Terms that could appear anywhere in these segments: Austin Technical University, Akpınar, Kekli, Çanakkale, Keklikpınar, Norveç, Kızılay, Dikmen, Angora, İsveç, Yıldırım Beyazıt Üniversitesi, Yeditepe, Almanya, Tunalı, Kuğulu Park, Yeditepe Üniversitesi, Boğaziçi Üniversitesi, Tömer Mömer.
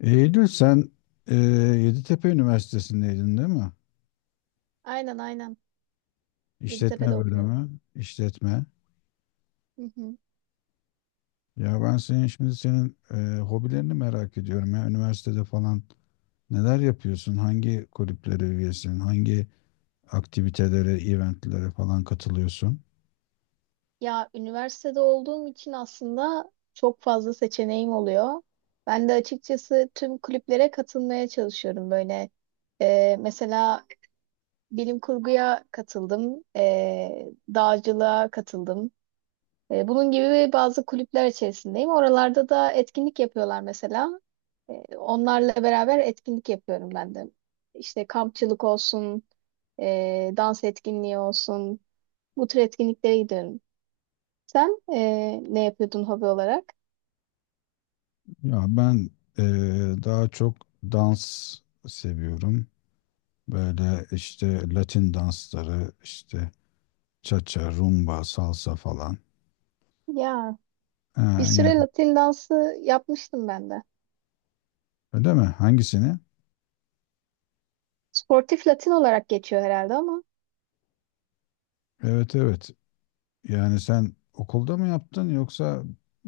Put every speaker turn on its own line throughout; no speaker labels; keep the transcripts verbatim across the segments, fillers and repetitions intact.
Eylül, sen e, Yeditepe Üniversitesi'ndeydin değil mi?
Aynen, aynen. Yeditepe'de
İşletme
okuyorum.
bölümü, işletme.
Hı hı.
Ya ben senin şimdi senin e, hobilerini merak ediyorum ya. Üniversitede falan neler yapıyorsun? Hangi kulüplere üyesin? Hangi aktivitelere, eventlere falan katılıyorsun?
Ya üniversitede olduğum için aslında çok fazla seçeneğim oluyor. Ben de açıkçası tüm kulüplere katılmaya çalışıyorum böyle. Ee, mesela bilim kurguya katıldım, ee, dağcılığa katıldım. Ee, bunun gibi bazı kulüpler içerisindeyim. Oralarda da etkinlik yapıyorlar mesela. Ee, onlarla beraber etkinlik yapıyorum ben de. İşte kampçılık olsun, ee, dans etkinliği olsun. Bu tür etkinliklere giderim. Sen eee, ne yapıyordun hobi olarak?
Ya ben e, daha çok dans seviyorum. Böyle işte Latin dansları, işte cha-cha, rumba, salsa falan.
Ya bir
Ha,
süre
yani
Latin dansı yapmıştım ben de.
öyle mi? Hangisini?
Sportif Latin olarak geçiyor herhalde ama
Evet, evet. Yani sen okulda mı yaptın yoksa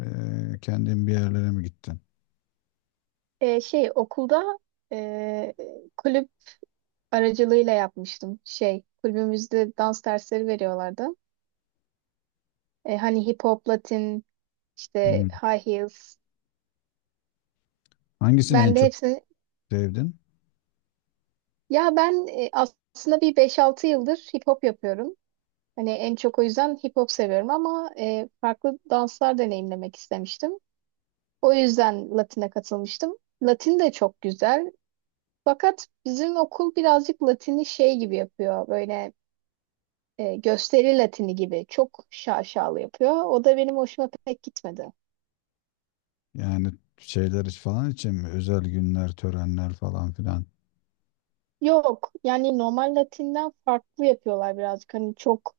eee, kendin bir yerlere mi gittin?
eee, şey okulda eee, kulüp aracılığıyla yapmıştım. Şey, kulübümüzde dans dersleri veriyorlardı. E, hani hip hop, Latin, işte
Hmm.
high heels.
Hangisini en
Ben de
çok
hepsini,
sevdin?
ya ben e, aslında bir beş altı yıldır hip hop yapıyorum. Hani en çok o yüzden hip hop seviyorum ama e, farklı danslar deneyimlemek istemiştim. O yüzden Latin'e katılmıştım. Latin de çok güzel. Fakat bizim okul birazcık Latin'i şey gibi yapıyor. Böyle e, gösteri Latini gibi. Çok şaşalı yapıyor. O da benim hoşuma pek gitmedi.
Yani şeyler iç- falan için mi? Özel günler, törenler falan filan.
Yok yani normal Latin'den farklı yapıyorlar birazcık. Hani çok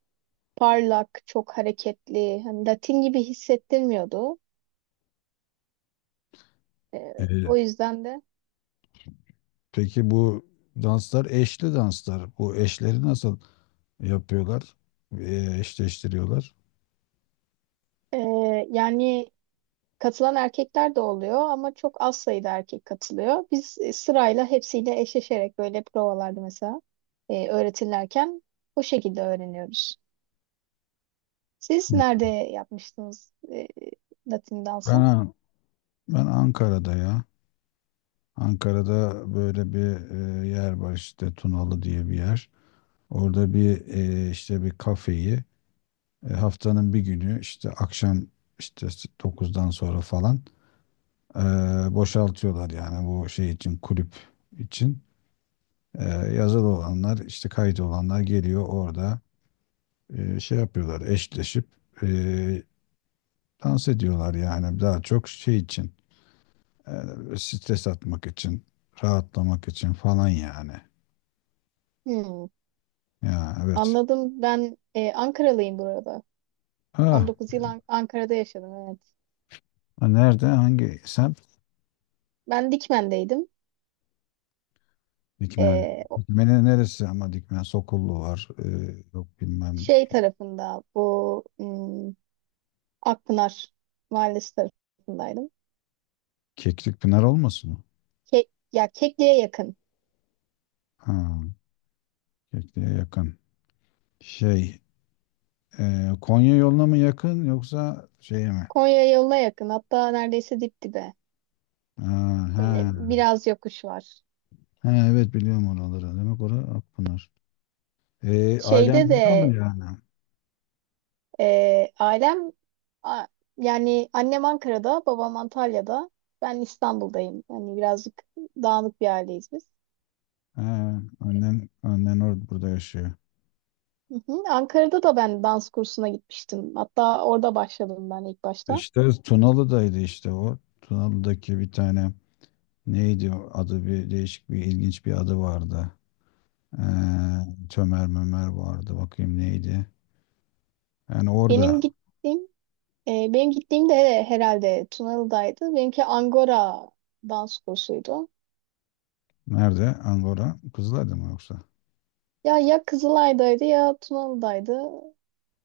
parlak, çok hareketli. Hani Latin gibi hissettirmiyordu. E,
Ee,
o yüzden de
peki bu danslar eşli danslar. Bu eşleri nasıl yapıyorlar? Ee, eşleştiriyorlar.
ee, yani Katılan erkekler de oluyor ama çok az sayıda erkek katılıyor. Biz e, sırayla hepsiyle eşleşerek böyle provalarda mesela e, öğretilirken bu şekilde öğreniyoruz. Siz nerede yapmıştınız e, Latin dansı?
Ben, ben Ankara'da ya. Ankara'da böyle bir e, yer var, işte Tunalı diye bir yer. Orada bir, e, işte bir kafeyi e, haftanın bir günü, işte akşam, işte dokuzdan sonra falan e, boşaltıyorlar yani bu şey için, kulüp için. E, yazılı olanlar, işte kayıt olanlar geliyor orada, e, şey yapıyorlar, eşleşip e, dans ediyorlar, yani daha çok şey için, e, stres atmak için, rahatlamak için falan yani.
Hmm,
Ya, evet.
anladım. Ben e, Ankaralıyım burada.
Ha,
on dokuz yıl An- Ankara'da yaşadım, evet.
ha, nerede? Hangi semt?
Ben Dikmen'deydim.
Dikmen.
E,
Dikmen'in neresi ama? Dikmen Sokullu var. Ee, yok, bilmem.
Şey tarafında, bu, hmm, Akpınar Mahallesi tarafındaydım.
Keklikpınar olmasın o?
Kek, ya Kekli'ye yakın.
Ha, Keklik'e yakın. Şey, e, Konya yoluna mı yakın yoksa şeye mi?
Konya yoluna yakın. Hatta neredeyse dip dibe.
Ha,
Böyle
ha,
biraz yokuş var.
ha, evet biliyorum oraları. Demek orası Akpınar. Ee,
Şeyde
ailen burada mı
de
yani?
e, ailem a- yani annem Ankara'da, babam Antalya'da. Ben İstanbul'dayım. Yani birazcık dağınık bir aileyiz biz.
Ha, annen, annen orada burada yaşıyor.
Hı hı. Ankara'da da ben dans kursuna gitmiştim. Hatta orada başladım ben ilk başta.
İşte Tunalı'daydı işte o. Tunalı'daki bir tane. Neydi o adı? Bir değişik, bir ilginç bir adı vardı. Ee, Tömer Mömer vardı. Bakayım neydi. Yani orada
Benim gittiğim e, benim gittiğim de herhalde Tunalı'daydı. Benimki Angora dans kursuydu.
nerede? Angora. Kızılay'da mı yoksa?
Ya ya Kızılay'daydı ya Tunalı'daydı.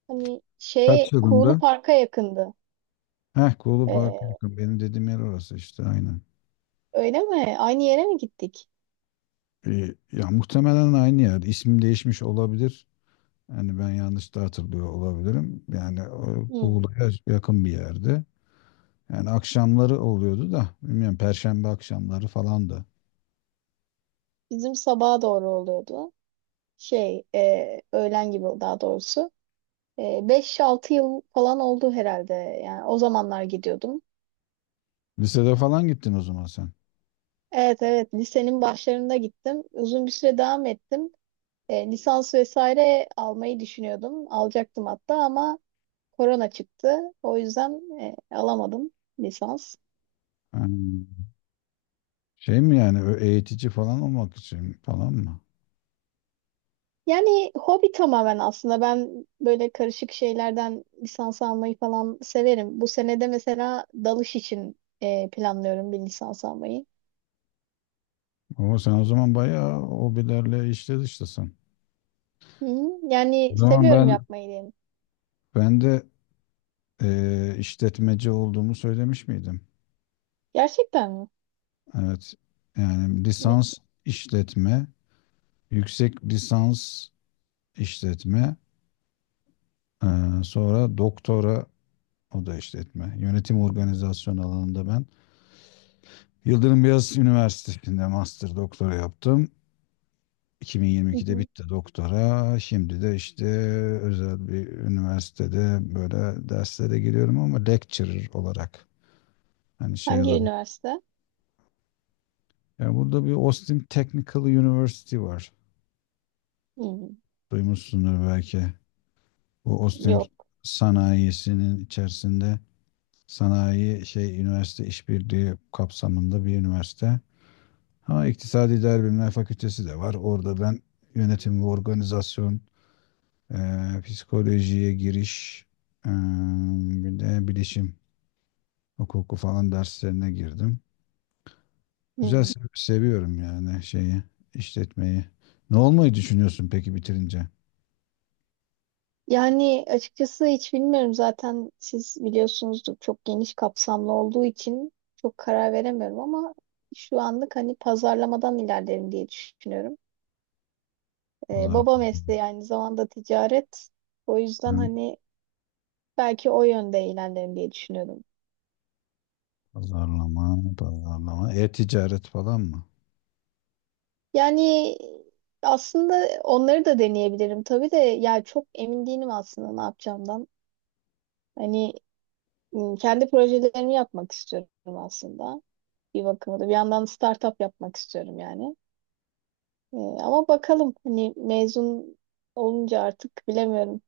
Hani
Kaç
şeye Kuğulu
yılında?
Park'a yakındı.
Heh, Kuğulu Park'a
Ee,
yakın. Benim dediğim yer orası işte, aynen.
Öyle mi? Aynı yere mi gittik?
Ee, ya muhtemelen aynı yer. İsim değişmiş olabilir. Yani ben yanlış da hatırlıyor olabilirim. Yani o
Hmm.
Kuğulu'ya yakın bir yerde. Yani akşamları oluyordu da bilmiyorum, Perşembe akşamları falandı.
Bizim sabaha doğru oluyordu. Şey, e, öğlen gibi daha doğrusu. E, beş altı yıl falan oldu herhalde. Yani o zamanlar gidiyordum.
Lisede falan gittin o zaman sen.
Evet, evet, lisenin başlarında gittim. Uzun bir süre devam ettim. E, lisans vesaire almayı düşünüyordum. Alacaktım hatta ama korona çıktı. O yüzden e, alamadım lisans.
Ha. Şey mi yani, ö- eğitici falan olmak için falan mı?
Yani hobi tamamen aslında. Ben böyle karışık şeylerden lisans almayı falan severim. Bu senede mesela dalış için e, planlıyorum bir lisans almayı.
Ama sen o zaman bayağı hobilerle işte dıştasın.
Hı hı. Yani
O zaman
seviyorum
ben
yapmayı diyelim.
ben de eee, işletmeci olduğumu söylemiş miydim?
Gerçekten mi?
Evet. Yani
Ne?
lisans işletme, yüksek lisans işletme, eee, sonra doktora, o da işletme. Yönetim organizasyon alanında ben Yıldırım Beyazıt Üniversitesi'nde master doktora yaptım.
Hı
iki bin yirmi ikide
hı.
bitti doktora. Şimdi de işte özel bir üniversitede böyle derslere giriyorum, ama lecturer olarak. Hani şey
Hangi
olarak.
üniversite?
Yani burada bir Austin Technical University var.
Hı, hı.
Duymuşsundur belki. Bu Austin
Yok.
sanayisinin içerisinde, sanayi şey üniversite işbirliği kapsamında bir üniversite. Ha, iktisadi idare bilimler fakültesi de var. Orada ben yönetim ve organizasyon, Ee, psikolojiye giriş, ee, bir de bilişim hukuku falan derslerine girdim. Güzel,
Hı.
se- seviyorum yani şeyi, işletmeyi. Ne olmayı düşünüyorsun peki bitirince?
Yani açıkçası hiç bilmiyorum. Zaten siz biliyorsunuzdur, çok geniş kapsamlı olduğu için çok karar veremiyorum ama şu anlık hani pazarlamadan ilerlerim diye düşünüyorum. Ee, baba
Pazarlama,
mesleği aynı zamanda ticaret. O yüzden
ha,
hani belki o yönde ilerlerim diye düşünüyorum.
pazarlama, pazarlama. E-ticaret falan mı?
Yani aslında onları da deneyebilirim tabii de ya çok emin değilim aslında ne yapacağımdan. Hani m, kendi projelerimi yapmak istiyorum aslında. Bir bakıma da bir yandan startup yapmak istiyorum yani. Ee, ama bakalım hani mezun olunca artık bilemiyorum.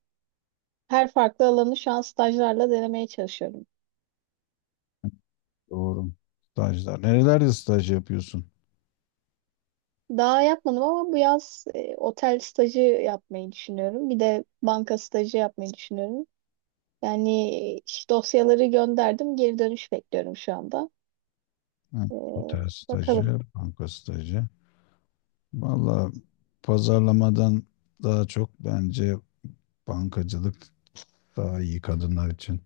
Her farklı alanı şu an stajlarla denemeye çalışıyorum.
Doğru. Stajlar. Nerelerde staj yapıyorsun?
Daha yapmadım ama bu yaz e, otel stajı yapmayı düşünüyorum. Bir de banka stajı yapmayı düşünüyorum. Yani e, iş dosyaları gönderdim. Geri dönüş bekliyorum şu anda.
Ha,
E,
otel
Bakalım.
stajı, banka stajı. Vallahi pazarlamadan daha çok bence bankacılık daha iyi kadınlar için.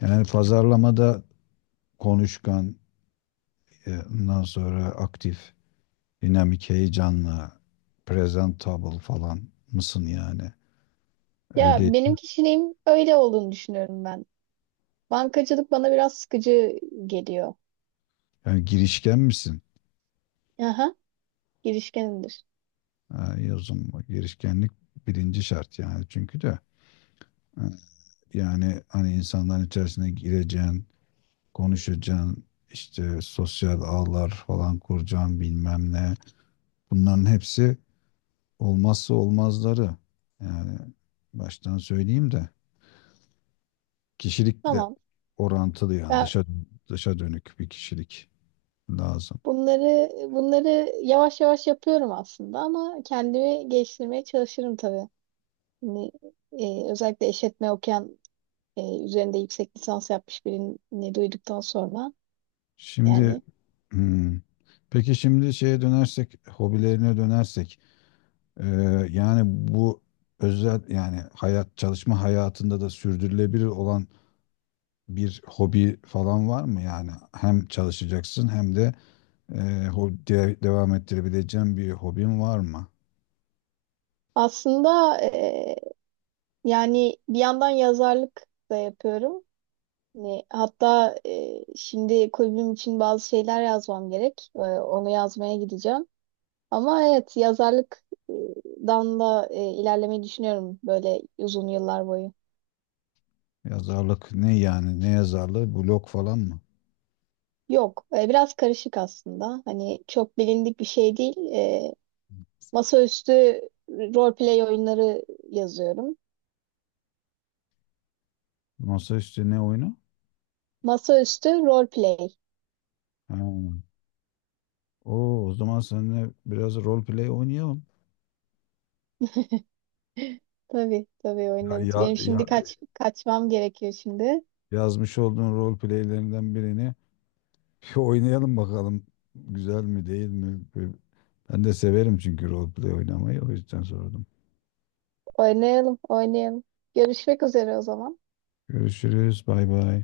Yani pazarlamada konuşkan, e, ondan sonra aktif, dinamik, heyecanlı, presentable falan mısın yani?
Ya
Öyle
benim kişiliğim öyle olduğunu düşünüyorum ben. Bankacılık bana biraz sıkıcı geliyor.
yani, girişken misin?
Aha, girişkenimdir.
Ha, yazım girişkenlik birinci şart yani, çünkü de ha, yani hani insanların içerisine gireceğin, konuşacaksın, işte sosyal ağlar falan kuracaksın, bilmem ne. Bunların hepsi olmazsa olmazları. Yani baştan söyleyeyim de. Kişilikle
Tamam.
orantılı yani,
Ya
dışa dışa dönük bir kişilik lazım.
bunları bunları yavaş yavaş yapıyorum aslında ama kendimi geliştirmeye çalışırım tabii. Yani, e, özellikle işletme okuyan, e, üzerinde yüksek lisans yapmış birini duyduktan sonra
Şimdi,
yani
hmm, peki şimdi şeye dönersek, hobilerine dönersek e, yani bu özel yani, hayat çalışma hayatında da sürdürülebilir olan bir hobi falan var mı? Yani hem çalışacaksın hem de e, ho- de- devam ettirebileceğin bir hobin var mı?
aslında e, yani bir yandan yazarlık da yapıyorum. Ne, hatta e, şimdi kulübüm için bazı şeyler yazmam gerek. E, onu yazmaya gideceğim. Ama evet, yazarlıktan da e, ilerlemeyi düşünüyorum böyle uzun yıllar boyu.
Yazarlık ne yani? Ne yazarlığı, blog falan mı?
Yok, e, biraz karışık aslında. Hani çok bilindik bir şey değil. E, masaüstü role play oyunları yazıyorum.
Masaüstü ne oyunu?
Masaüstü role play.
Ha. Oo, o zaman seninle biraz rol play oynayalım.
Tabii, tabii
Ya,
oynarız.
ya,
Benim şimdi
ya-
kaç kaçmam gerekiyor şimdi.
yazmış olduğun rol playlerinden birini bir oynayalım bakalım. Güzel mi değil mi? Bir- Ben de severim çünkü rol play oynamayı. O yüzden sordum.
Oynayalım, oynayalım. Görüşmek üzere o zaman.
Görüşürüz. Bay bay.